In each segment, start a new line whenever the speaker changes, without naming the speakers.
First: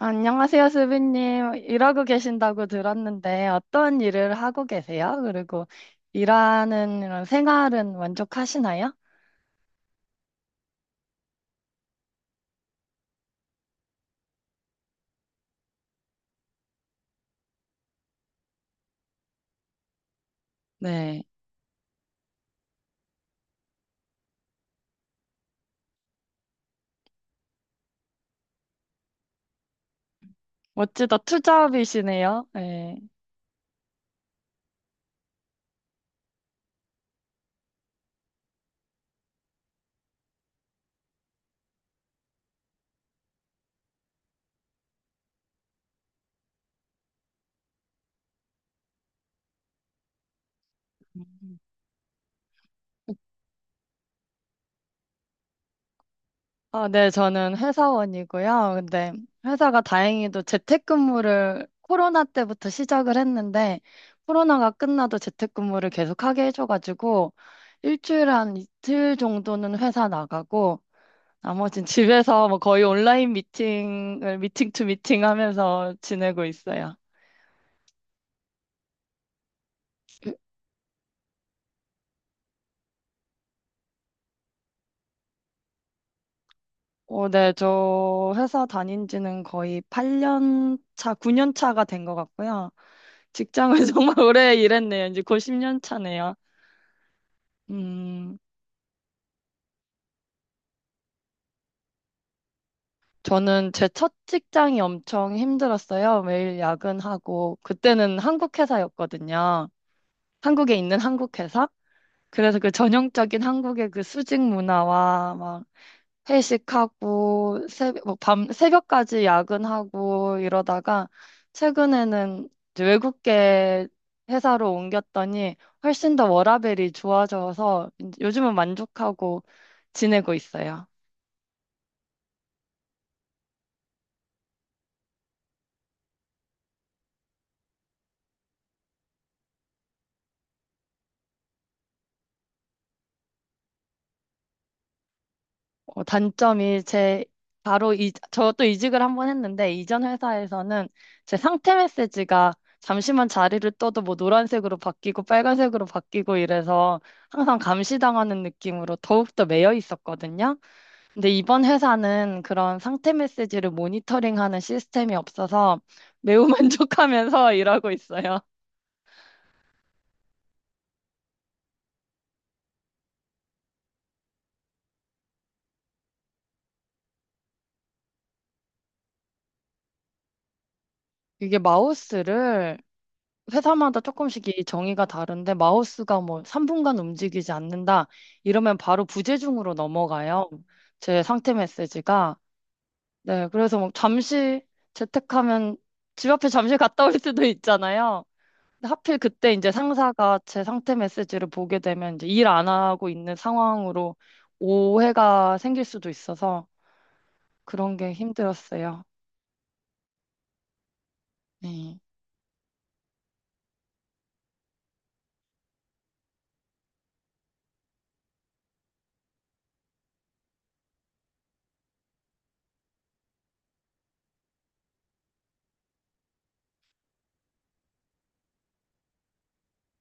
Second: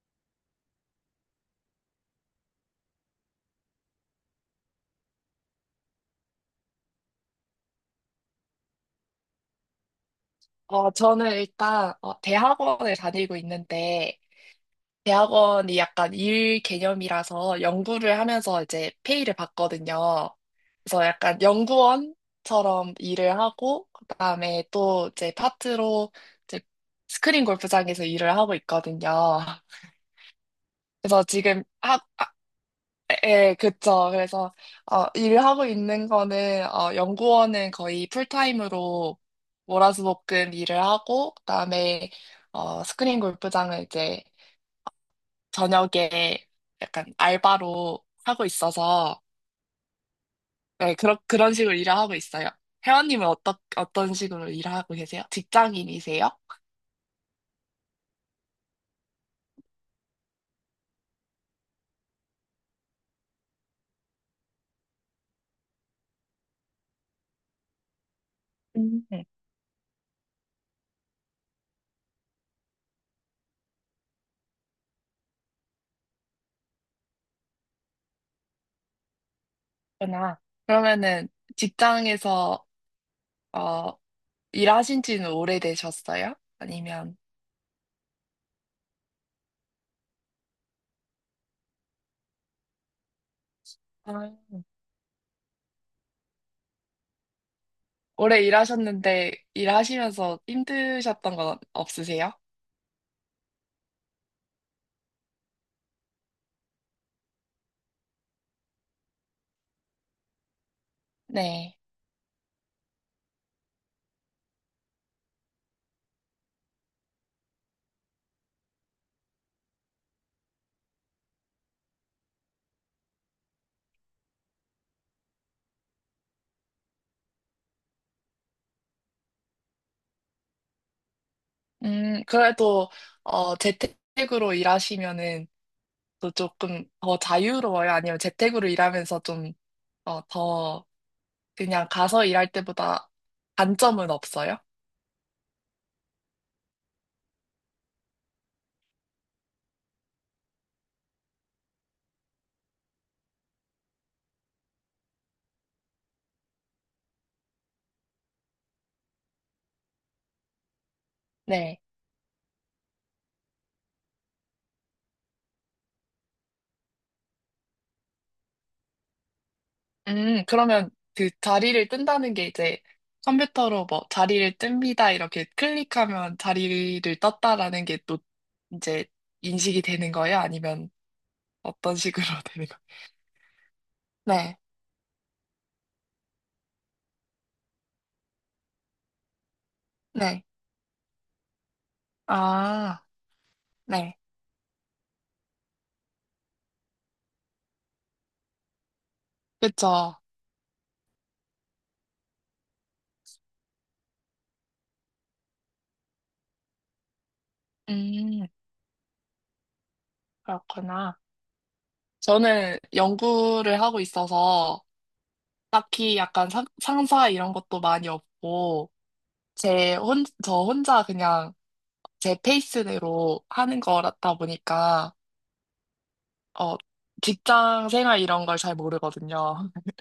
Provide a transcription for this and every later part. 안녕하세요, 수빈님. 일하고 계신다고 들었는데 어떤 일을 하고 계세요? 그리고 일하는 이런 생활은 만족하시나요?
저는 일단 대학원을 다니고 있는데 대학원이 약간 일 개념이라서 연구를 하면서 이제 페이를 받거든요. 그래서
네.
약간 연구원처럼 일을 하고 그다음에 또 이제 파트로 이제 스크린 골프장에서 일을 하고 있거든요.
멋지다.
그래서 지금
투잡이시네요. 네.
예, 그쵸. 그래서, 일하고 있는 거는, 연구원은 거의 풀타임으로 월화수목금 일을 하고, 그다음에, 스크린 골프장을 이제 저녁에 약간 알바로 하고 있어서, 네, 그런
음.
식으로 일을 하고 있어요. 회원님은 어떤 식으로 일을 하고 계세요? 직장인이세요?
아, 네. 저는 회사원이고요. 근데 회사가 다행히도 재택근무를 코로나 때부터 시작을 했는데 코로나가 끝나도 재택근무를 계속하게 해줘가지고 일주일에 한
음.
이틀
네,
정도는 회사 나가고 나머진 집에서 뭐 거의 온라인 미팅을 미팅 투 미팅 하면서 지내고 있어요.
그러나 그러면은 직장에서, 어, 일하신 지는 오래되셨어요? 아니면?
네, 저 회사 다닌 지는 거의 8년 차, 9년 차가 된 것 같고요. 직장을 정말 오래 일했네요. 이제 곧 10년 차네요. 음,
오래 일하셨는데 일하시면서 힘드셨던 건 없으세요?
저는 제 첫 직장이 엄청 힘들었어요. 매일 야근하고, 그때는 한국 회사였거든요. 한국에 있는 한국 회사?
네.
그래서 그 전형적인 한국의 그 수직 문화와 막 회식하고 새벽, 뭐밤 새벽까지 야근하고 이러다가 최근에는 이제 외국계 회사로 옮겼더니 훨씬 더 워라밸이 좋아져서 이제 요즘은 만족하고 지내고 있어요.
그래도 재택으로 일하시면은 또 조금 더 자유로워요? 아니면 재택으로 일하면서 좀 더 그냥 가서 일할 때보다 단점은 없어요?
어, 단점이 제 바로 이, 저도 이직을 한 번 했는데 이전 회사에서는 제 상태 메시지가 잠시만 자리를 떠도 뭐 노란색으로 바뀌고 빨간색으로 바뀌고 이래서 항상 감시당하는 느낌으로 더욱더 매여 있었거든요. 근데 이번
네.
회사는 그런 상태 메시지를 모니터링하는 시스템이 없어서 매우 만족하면서 일하고 있어요.
그러면 그 자리를 뜬다는 게 이제 컴퓨터로 뭐 자리를 뜹니다 이렇게 클릭하면 자리를 떴다라는 게 또 이제 인식이 되는 거예요? 아니면
이게
어떤 식으로 되는
마우스를
거예요?
회사마다 조금씩
네,
이 정의가 다른데 마우스가 뭐 3분간 움직이지 않는다 이러면 바로 부재중으로
네.
넘어가요. 제 상태 메시지가.
아,
네, 그래서 뭐
네.
잠시 재택하면 집 앞에 잠시 갔다 올 수도 있잖아요. 근데 하필 그때 이제
그쵸.
상사가 제 상태 메시지를 보게 되면 이제 일 안 하고 있는 상황으로 오해가 생길 수도 있어서 그런 게
음,
힘들었어요.
그렇구나.
네.
저는 연구를 하고 있어서 딱히 약간 상사 이런 것도 많이 없고, 저 혼자 그냥 제 페이스대로 하는 거다 보니까, 어, 직장 생활 이런 걸 잘 모르거든요.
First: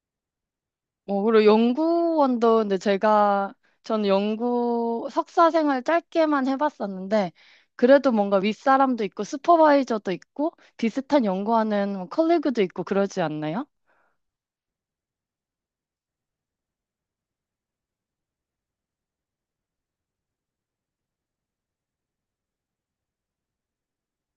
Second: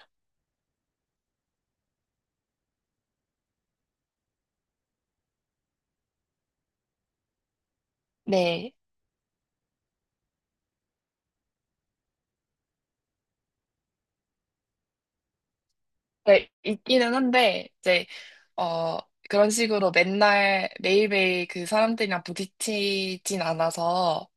뭐, 그리고 연구원도 근데 제가, 저는 연구 석사 생활 짧게만 해봤었는데, 그래도 뭔가
네.
윗사람도 있고, 슈퍼바이저도 있고, 비슷한 연구하는 뭐 컬리그도 있고, 그러지 않나요?
네, 있기는 한데, 이제, 어, 그런 식으로 맨날 매일매일 그 사람들이랑 부딪히진 않아서,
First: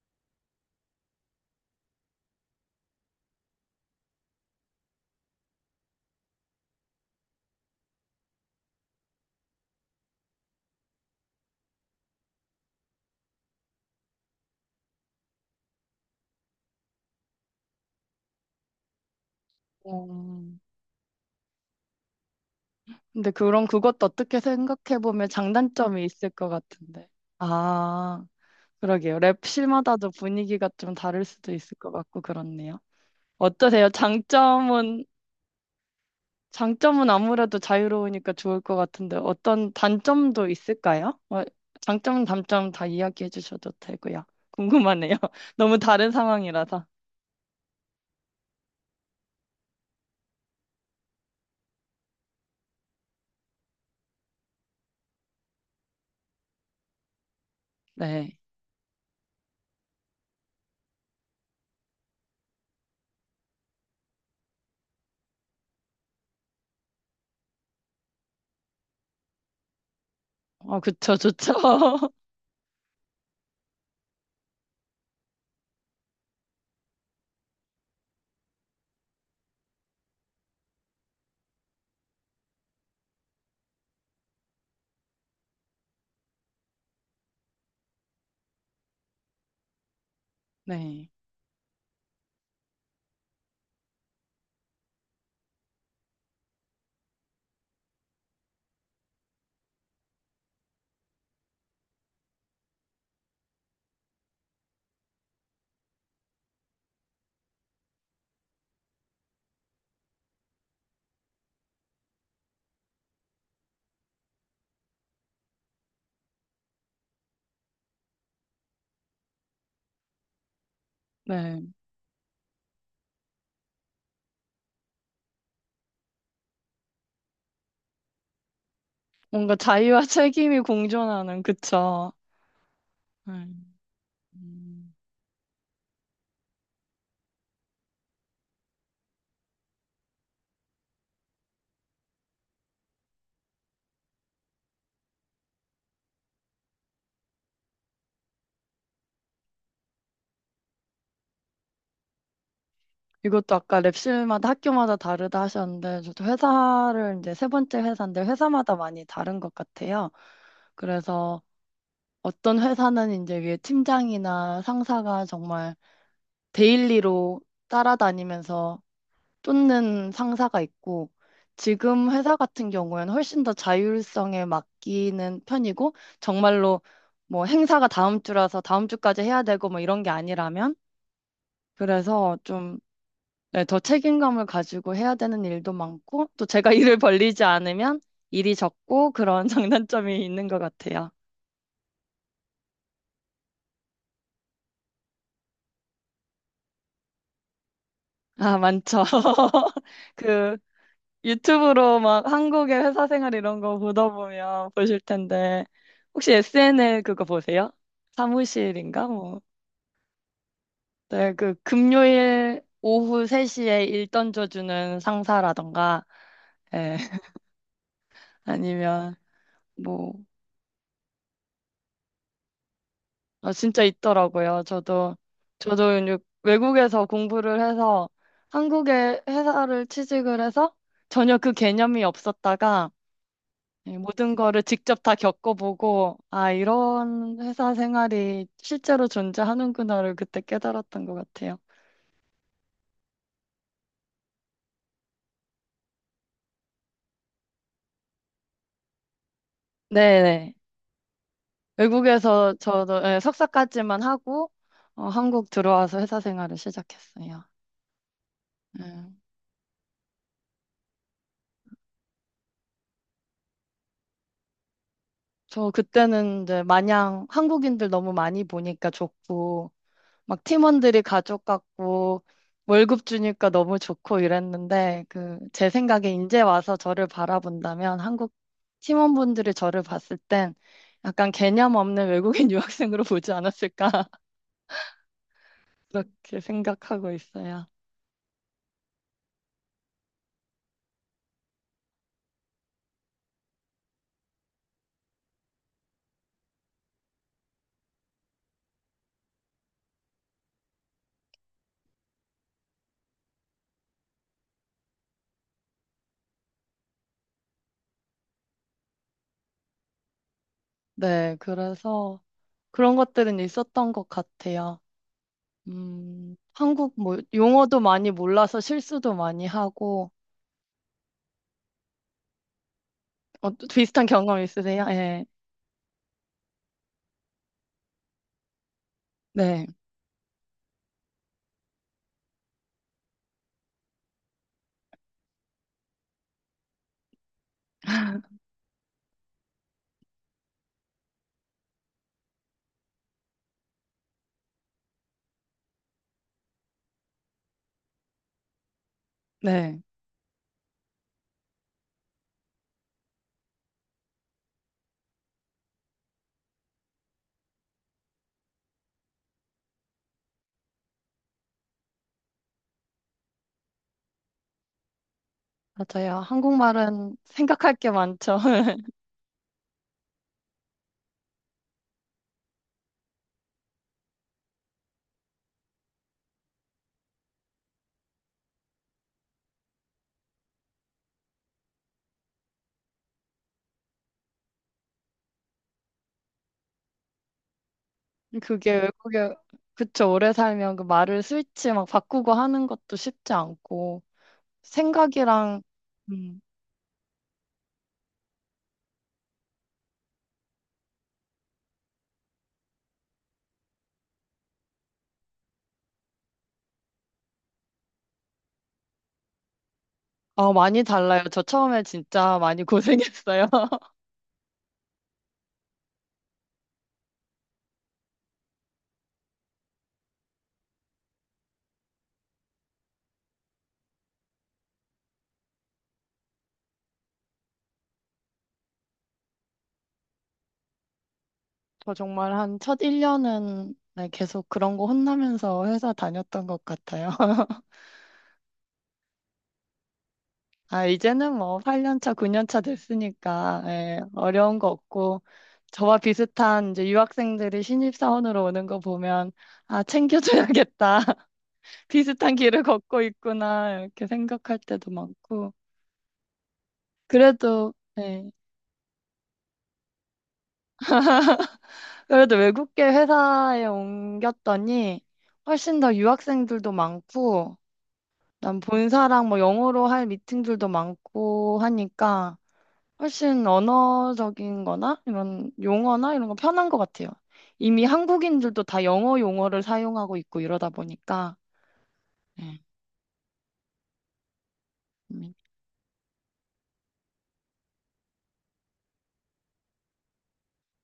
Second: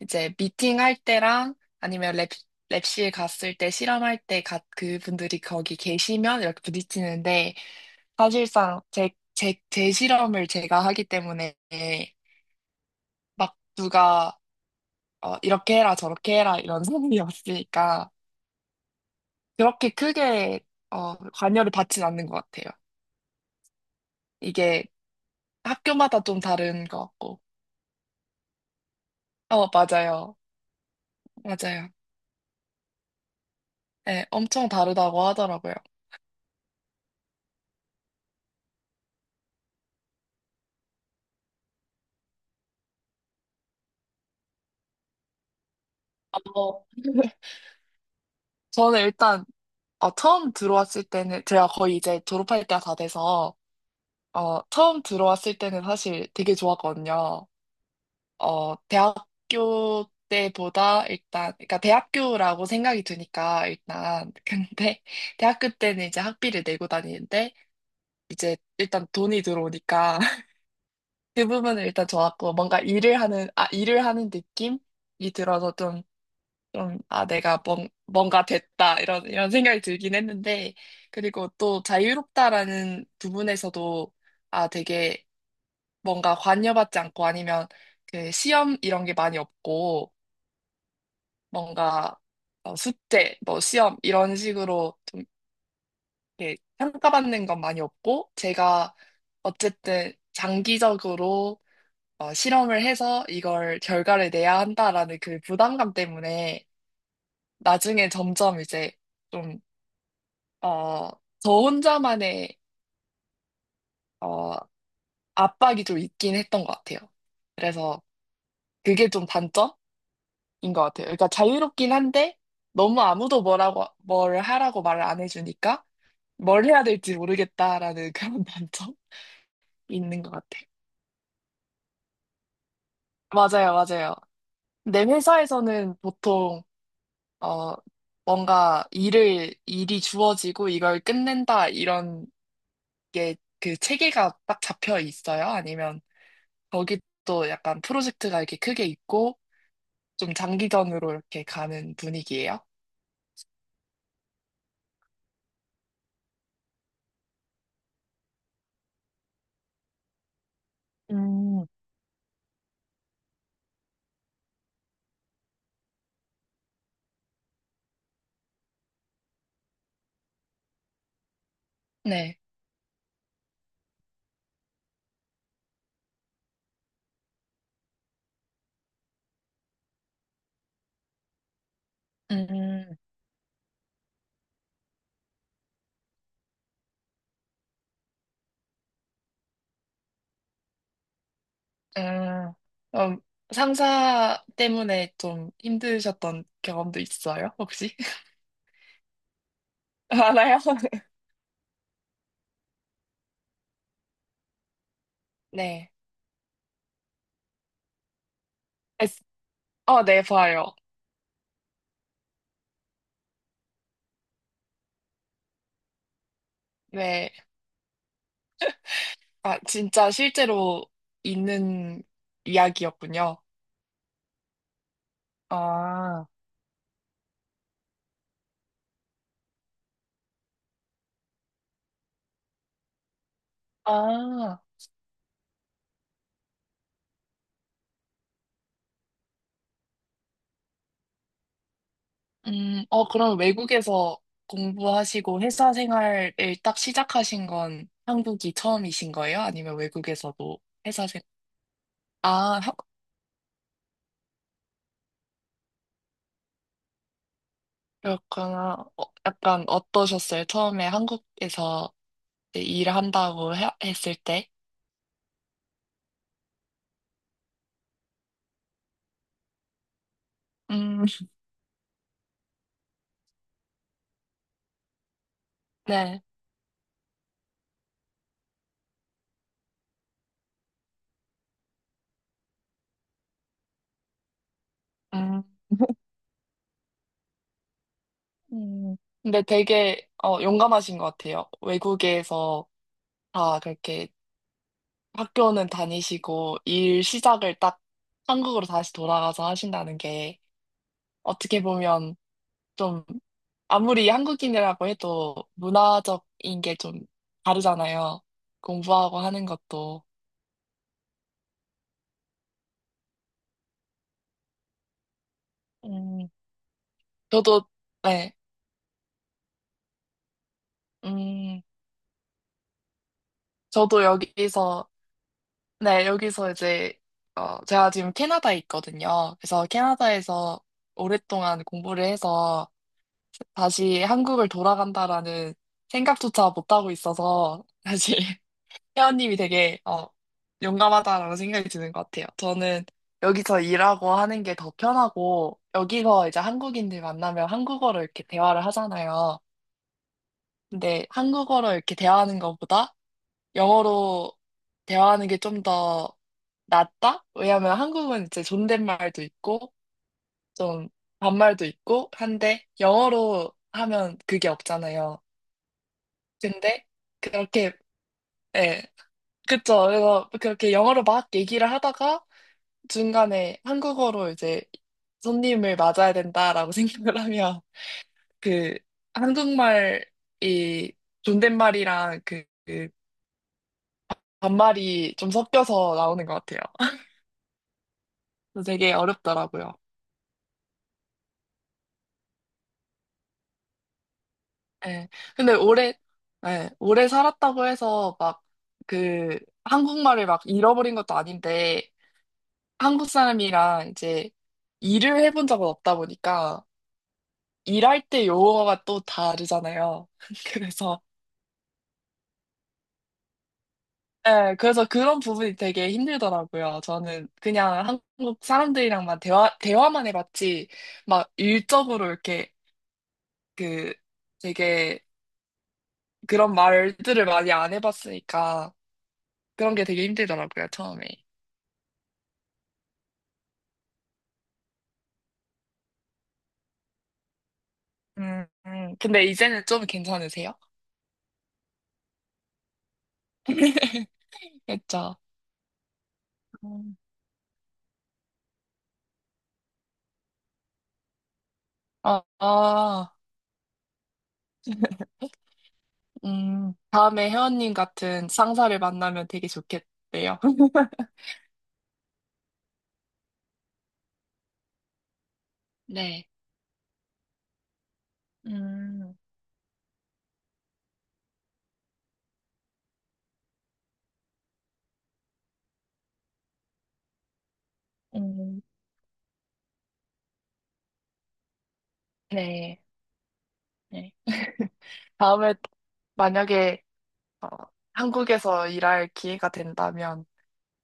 이제 미팅할 때랑 아니면 랩실 갔을 때 실험할 때 그분들이 거기 계시면 이렇게 부딪히는데 사실상 제 실험을 제가 하기 때문에 막 누가 이렇게 해라 저렇게 해라 이런 소문이 없으니까 그렇게
음.
크게 관여를 받진 않는 것 같아요.
근데 그럼 그것도 어떻게
이게
생각해보면 장단점이
학교마다
있을
좀
것
다른 것
같은데.
같고.
아. 그러게요. 랩실마다도
맞아요.
분위기가 좀 다를 수도 있을
맞아요.
것 같고 그렇네요. 어떠세요?
네, 엄청
장점은,
다르다고 하더라고요.
장점은 아무래도 자유로우니까 좋을 것 같은데 어떤 단점도 있을까요? 어, 장점, 단점 다 이야기해 주셔도 되고요. 궁금하네요. 너무 다른
어,
상황이라서.
저는 일단 처음 들어왔을 때는 제가 거의 이제 졸업할 때가 다 돼서 처음 들어왔을 때는 사실 되게 좋았거든요.
네.
대학교 때보다 일단 그러니까 대학교라고 생각이 드니까 일단 근데 대학교 때는 이제 학비를 내고 다니는데 이제 일단 돈이 들어오니까
어, 그쵸,
그
좋죠.
부분은 일단 좋았고 뭔가 일을 하는 느낌이 들어서 좀, 아, 내가 뭔가 됐다, 이런 생각이 들긴 했는데, 그리고 또 자유롭다라는 부분에서도, 아, 되게 뭔가 관여받지 않고 아니면 그 시험 이런 게 많이 없고,
네.
뭔가 숙제, 뭐 시험 이런 식으로 좀 이렇게 평가받는 건 많이 없고, 제가 어쨌든 장기적으로 실험을 해서 이걸 결과를 내야 한다라는 그 부담감 때문에 나중에 점점 이제 좀 어, 저 혼자만의 어, 압박이 좀 있긴 했던 것 같아요. 그래서 그게 좀 단점인 것 같아요. 그러니까
네.
자유롭긴 한데 너무 아무도 뭐라고 뭘 하라고 말을 안 해주니까 뭘 해야 될지 모르겠다라는 그런 단점이
뭔가 자유와
있는 것
책임이
같아요.
공존하는, 그쵸. 네.
맞아요, 맞아요.
음.
내 회사에서는 보통 어, 뭔가 일을 일이 주어지고 이걸 끝낸다 이런 게 그 체계가 딱 잡혀 있어요? 아니면 거기 또 약간 프로젝트가 이렇게 크게 있고 좀 장기전으로 이렇게 가는 분위기예요.
이것도 아까 랩실마다 학교마다 다르다 하셨는데, 저도 회사를 이제 세 번째 회사인데, 회사마다 많이 다른 것 같아요. 그래서
음,
어떤 회사는 이제 위에 팀장이나 상사가 정말 데일리로 따라다니면서 쫓는 상사가 있고, 지금 회사
네.
같은 경우에는 훨씬 더 자율성에 맡기는 편이고, 정말로 뭐 행사가 다음 주라서 다음 주까지 해야 되고 뭐 이런 게 아니라면, 그래서 좀
음,
네, 더 책임감을 가지고 해야 되는 일도 많고, 또 제가 일을 벌리지 않으면 일이 적고 그런 장단점이 있는 것 같아요.
음, 그럼 상사 때문에 좀 힘드셨던 경험도 있어요, 혹시?
아, 많죠. 그
알아요?
유튜브로 막 한국의 회사 생활 이런 거 보다 보면 보실 텐데,
네.
혹시 SNL 그거 보세요? 사무실인가?
에스-
뭐.
네, 봐요.
네, 그 금요일 오후 3시에 일 던져주는 상사라던가, 예,
네.
아니면
아, 진짜
뭐,
실제로 있는 이야기였군요.
아 진짜 있더라고요. 저도 이제
아,
외국에서 공부를 해서 한국의 회사를 취직을 해서 전혀 그 개념이 없었다가 예, 모든
아.
거를 직접 다 겪어보고, 아, 이런 회사 생활이 실제로 존재하는구나를 그때 깨달았던 것 같아요.
그럼 외국에서 공부하시고 회사 생활을 딱 시작하신 건 한국이 처음이신 거예요? 아니면
네네.
외국에서도 회사 생,
외국에서
아, 하-
저도 예, 석사까지만 하고, 어, 한국 들어와서 회사 생활을 시작했어요.
그렇구나.
예.
약간 어떠셨어요? 처음에 한국에서 이제 일을 한다고 했을 때?
저 그때는 이제 마냥 한국인들 너무 많이 보니까 좋고, 막 팀원들이
음,
가족 같고 월급 주니까 너무 좋고 이랬는데 그 제 생각에
네.
이제 와서 저를 바라본다면 한국 팀원분들이 저를 봤을 땐 약간 개념 없는 외국인 유학생으로 보지 않았을까
음,
그렇게 생각하고 있어요.
음. 근데 되게 용감하신 것 같아요. 외국에서 다 그렇게 학교는 다니시고 일 시작을 딱 한국으로 다시 돌아가서 하신다는 게. 어떻게 보면 좀 아무리 한국인이라고 해도 문화적인 게 좀 다르잖아요. 공부하고 하는 것도.
네, 그래서 그런 것들은 있었던 것 같아요.
음,
한국 뭐
저도,
용어도 많이
네,
몰라서 실수도 많이 하고
음,
어,
저도
비슷한 경험 있으세요?
여기서,
예.
네, 여기서 이제, 제가 지금 캐나다에 있거든요.
네,
그래서 캐나다에서 오랫동안 공부를 해서 다시 한국을 돌아간다라는 생각조차 못하고 있어서, 사실. 혜원님이 되게 용감하다라는 생각이 드는 것 같아요. 저는 여기서 일하고 하는 게 더 편하고 여기서 이제 한국인들 만나면 한국어로 이렇게 대화를 하잖아요.
네.
근데 한국어로 이렇게 대화하는 것보다 영어로 대화하는 게 좀 더 낫다? 왜냐하면 한국은 이제 존댓말도 있고 좀 반말도 있고 한데 영어로 하면 그게 없잖아요.
맞아요.
근데
한국말은 생각할
그렇게
게 많죠.
예. 그쵸. 그래서 그렇게 영어로 막 얘기를 하다가 중간에 한국어로 이제 손님을 맞아야 된다라고 생각을 하면 그 한국말이 존댓말이랑 그 반말이 좀 섞여서 나오는 것 같아요. 그래서
그게
되게
외국에,
어렵더라고요.
그쵸. 오래 살면 그 말을 스위치 막 바꾸고 하는 것도 쉽지 않고,
예. 근데
생각이랑,
오래,
음,
예, 오래 살았다고 해서 막 그 한국말을 막 잃어버린 것도 아닌데 한국 사람이랑 이제 일을 해본 적은 없다 보니까 일할 때 용어가 또 다르잖아요.
어, 많이
그래서
달라요. 저 처음에 진짜 많이 고생했어요.
네, 그래서 그런 부분이 되게 힘들더라고요. 저는 그냥 한국 사람들이랑만 대화만 해봤지, 막 일적으로 이렇게 그 되게 그런 말들을 많이 안 해봤으니까 그런 게 되게 힘들더라고요, 처음에.
저 정말 한 첫 1년은 계속 그런 거 혼나면서 회사 다녔던 것 같아요.
근데 이제는 좀 괜찮으세요?
아, 이제는 뭐 8년 차, 9년 차 됐으니까, 예, 어려운 거
그쵸?
없고, 저와 비슷한 이제
음.
유학생들이 신입사원으로 오는 거 보면, 아, 챙겨줘야겠다.
아,
비슷한 길을 걷고
아,
있구나. 이렇게 생각할 때도 많고.
다음에
그래도,
회원님 같은
예,
상사를 만나면 되게 좋겠대요.
그래도 외국계 회사에 옮겼더니, 훨씬 더
네.
유학생들도 많고, 난
음,
본사랑 뭐 영어로 할 미팅들도 많고 하니까, 훨씬 언어적인 거나 이런 용어나 이런 거 편한 것 같아요. 이미
음,
한국인들도 다 영어 용어를 사용하고 있고 이러다 보니까. 네.
네. 네.
음.
다음에 만약에 어, 한국에서 일할 기회가 된다면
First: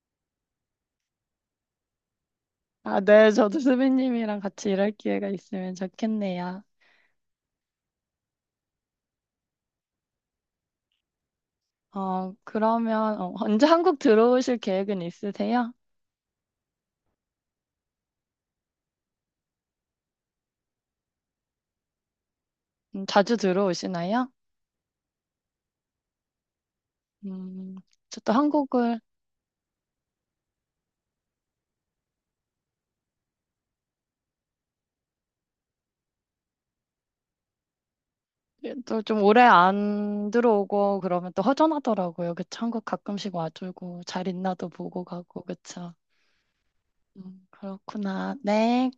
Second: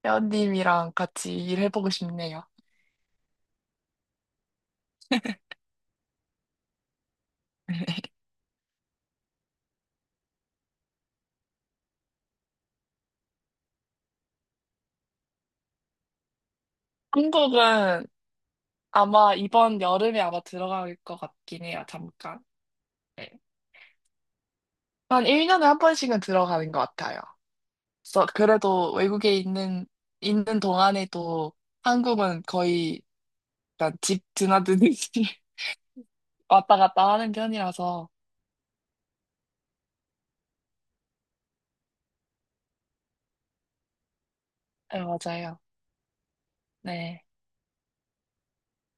회원님이랑 같이 일해보고 싶네요.
아, 네. 저도 수빈님이랑 같이 일할 기회가 있으면 좋겠네요. 어, 그러면 어, 언제 한국 들어오실 계획은 있으세요?
한국은 아마 이번 여름에 아마 들어갈 것 같긴 해요, 잠깐. 네.
자주 들어오시나요?
한 1년에 한 번씩은 들어가는 것 같아요.
음, 저
그래서
또
그래도
한국을
외국에 있는 동안에도 한국은 거의 약간 집 드나드듯이 왔다 갔다 하는 편이라서.
또 좀 오래 안 들어오고 그러면 또 허전하더라고요. 그쵸? 한국 가끔씩 와주고 잘 있나도
네,
보고 가고
맞아요.
그쵸?
네.
그렇구나. 네.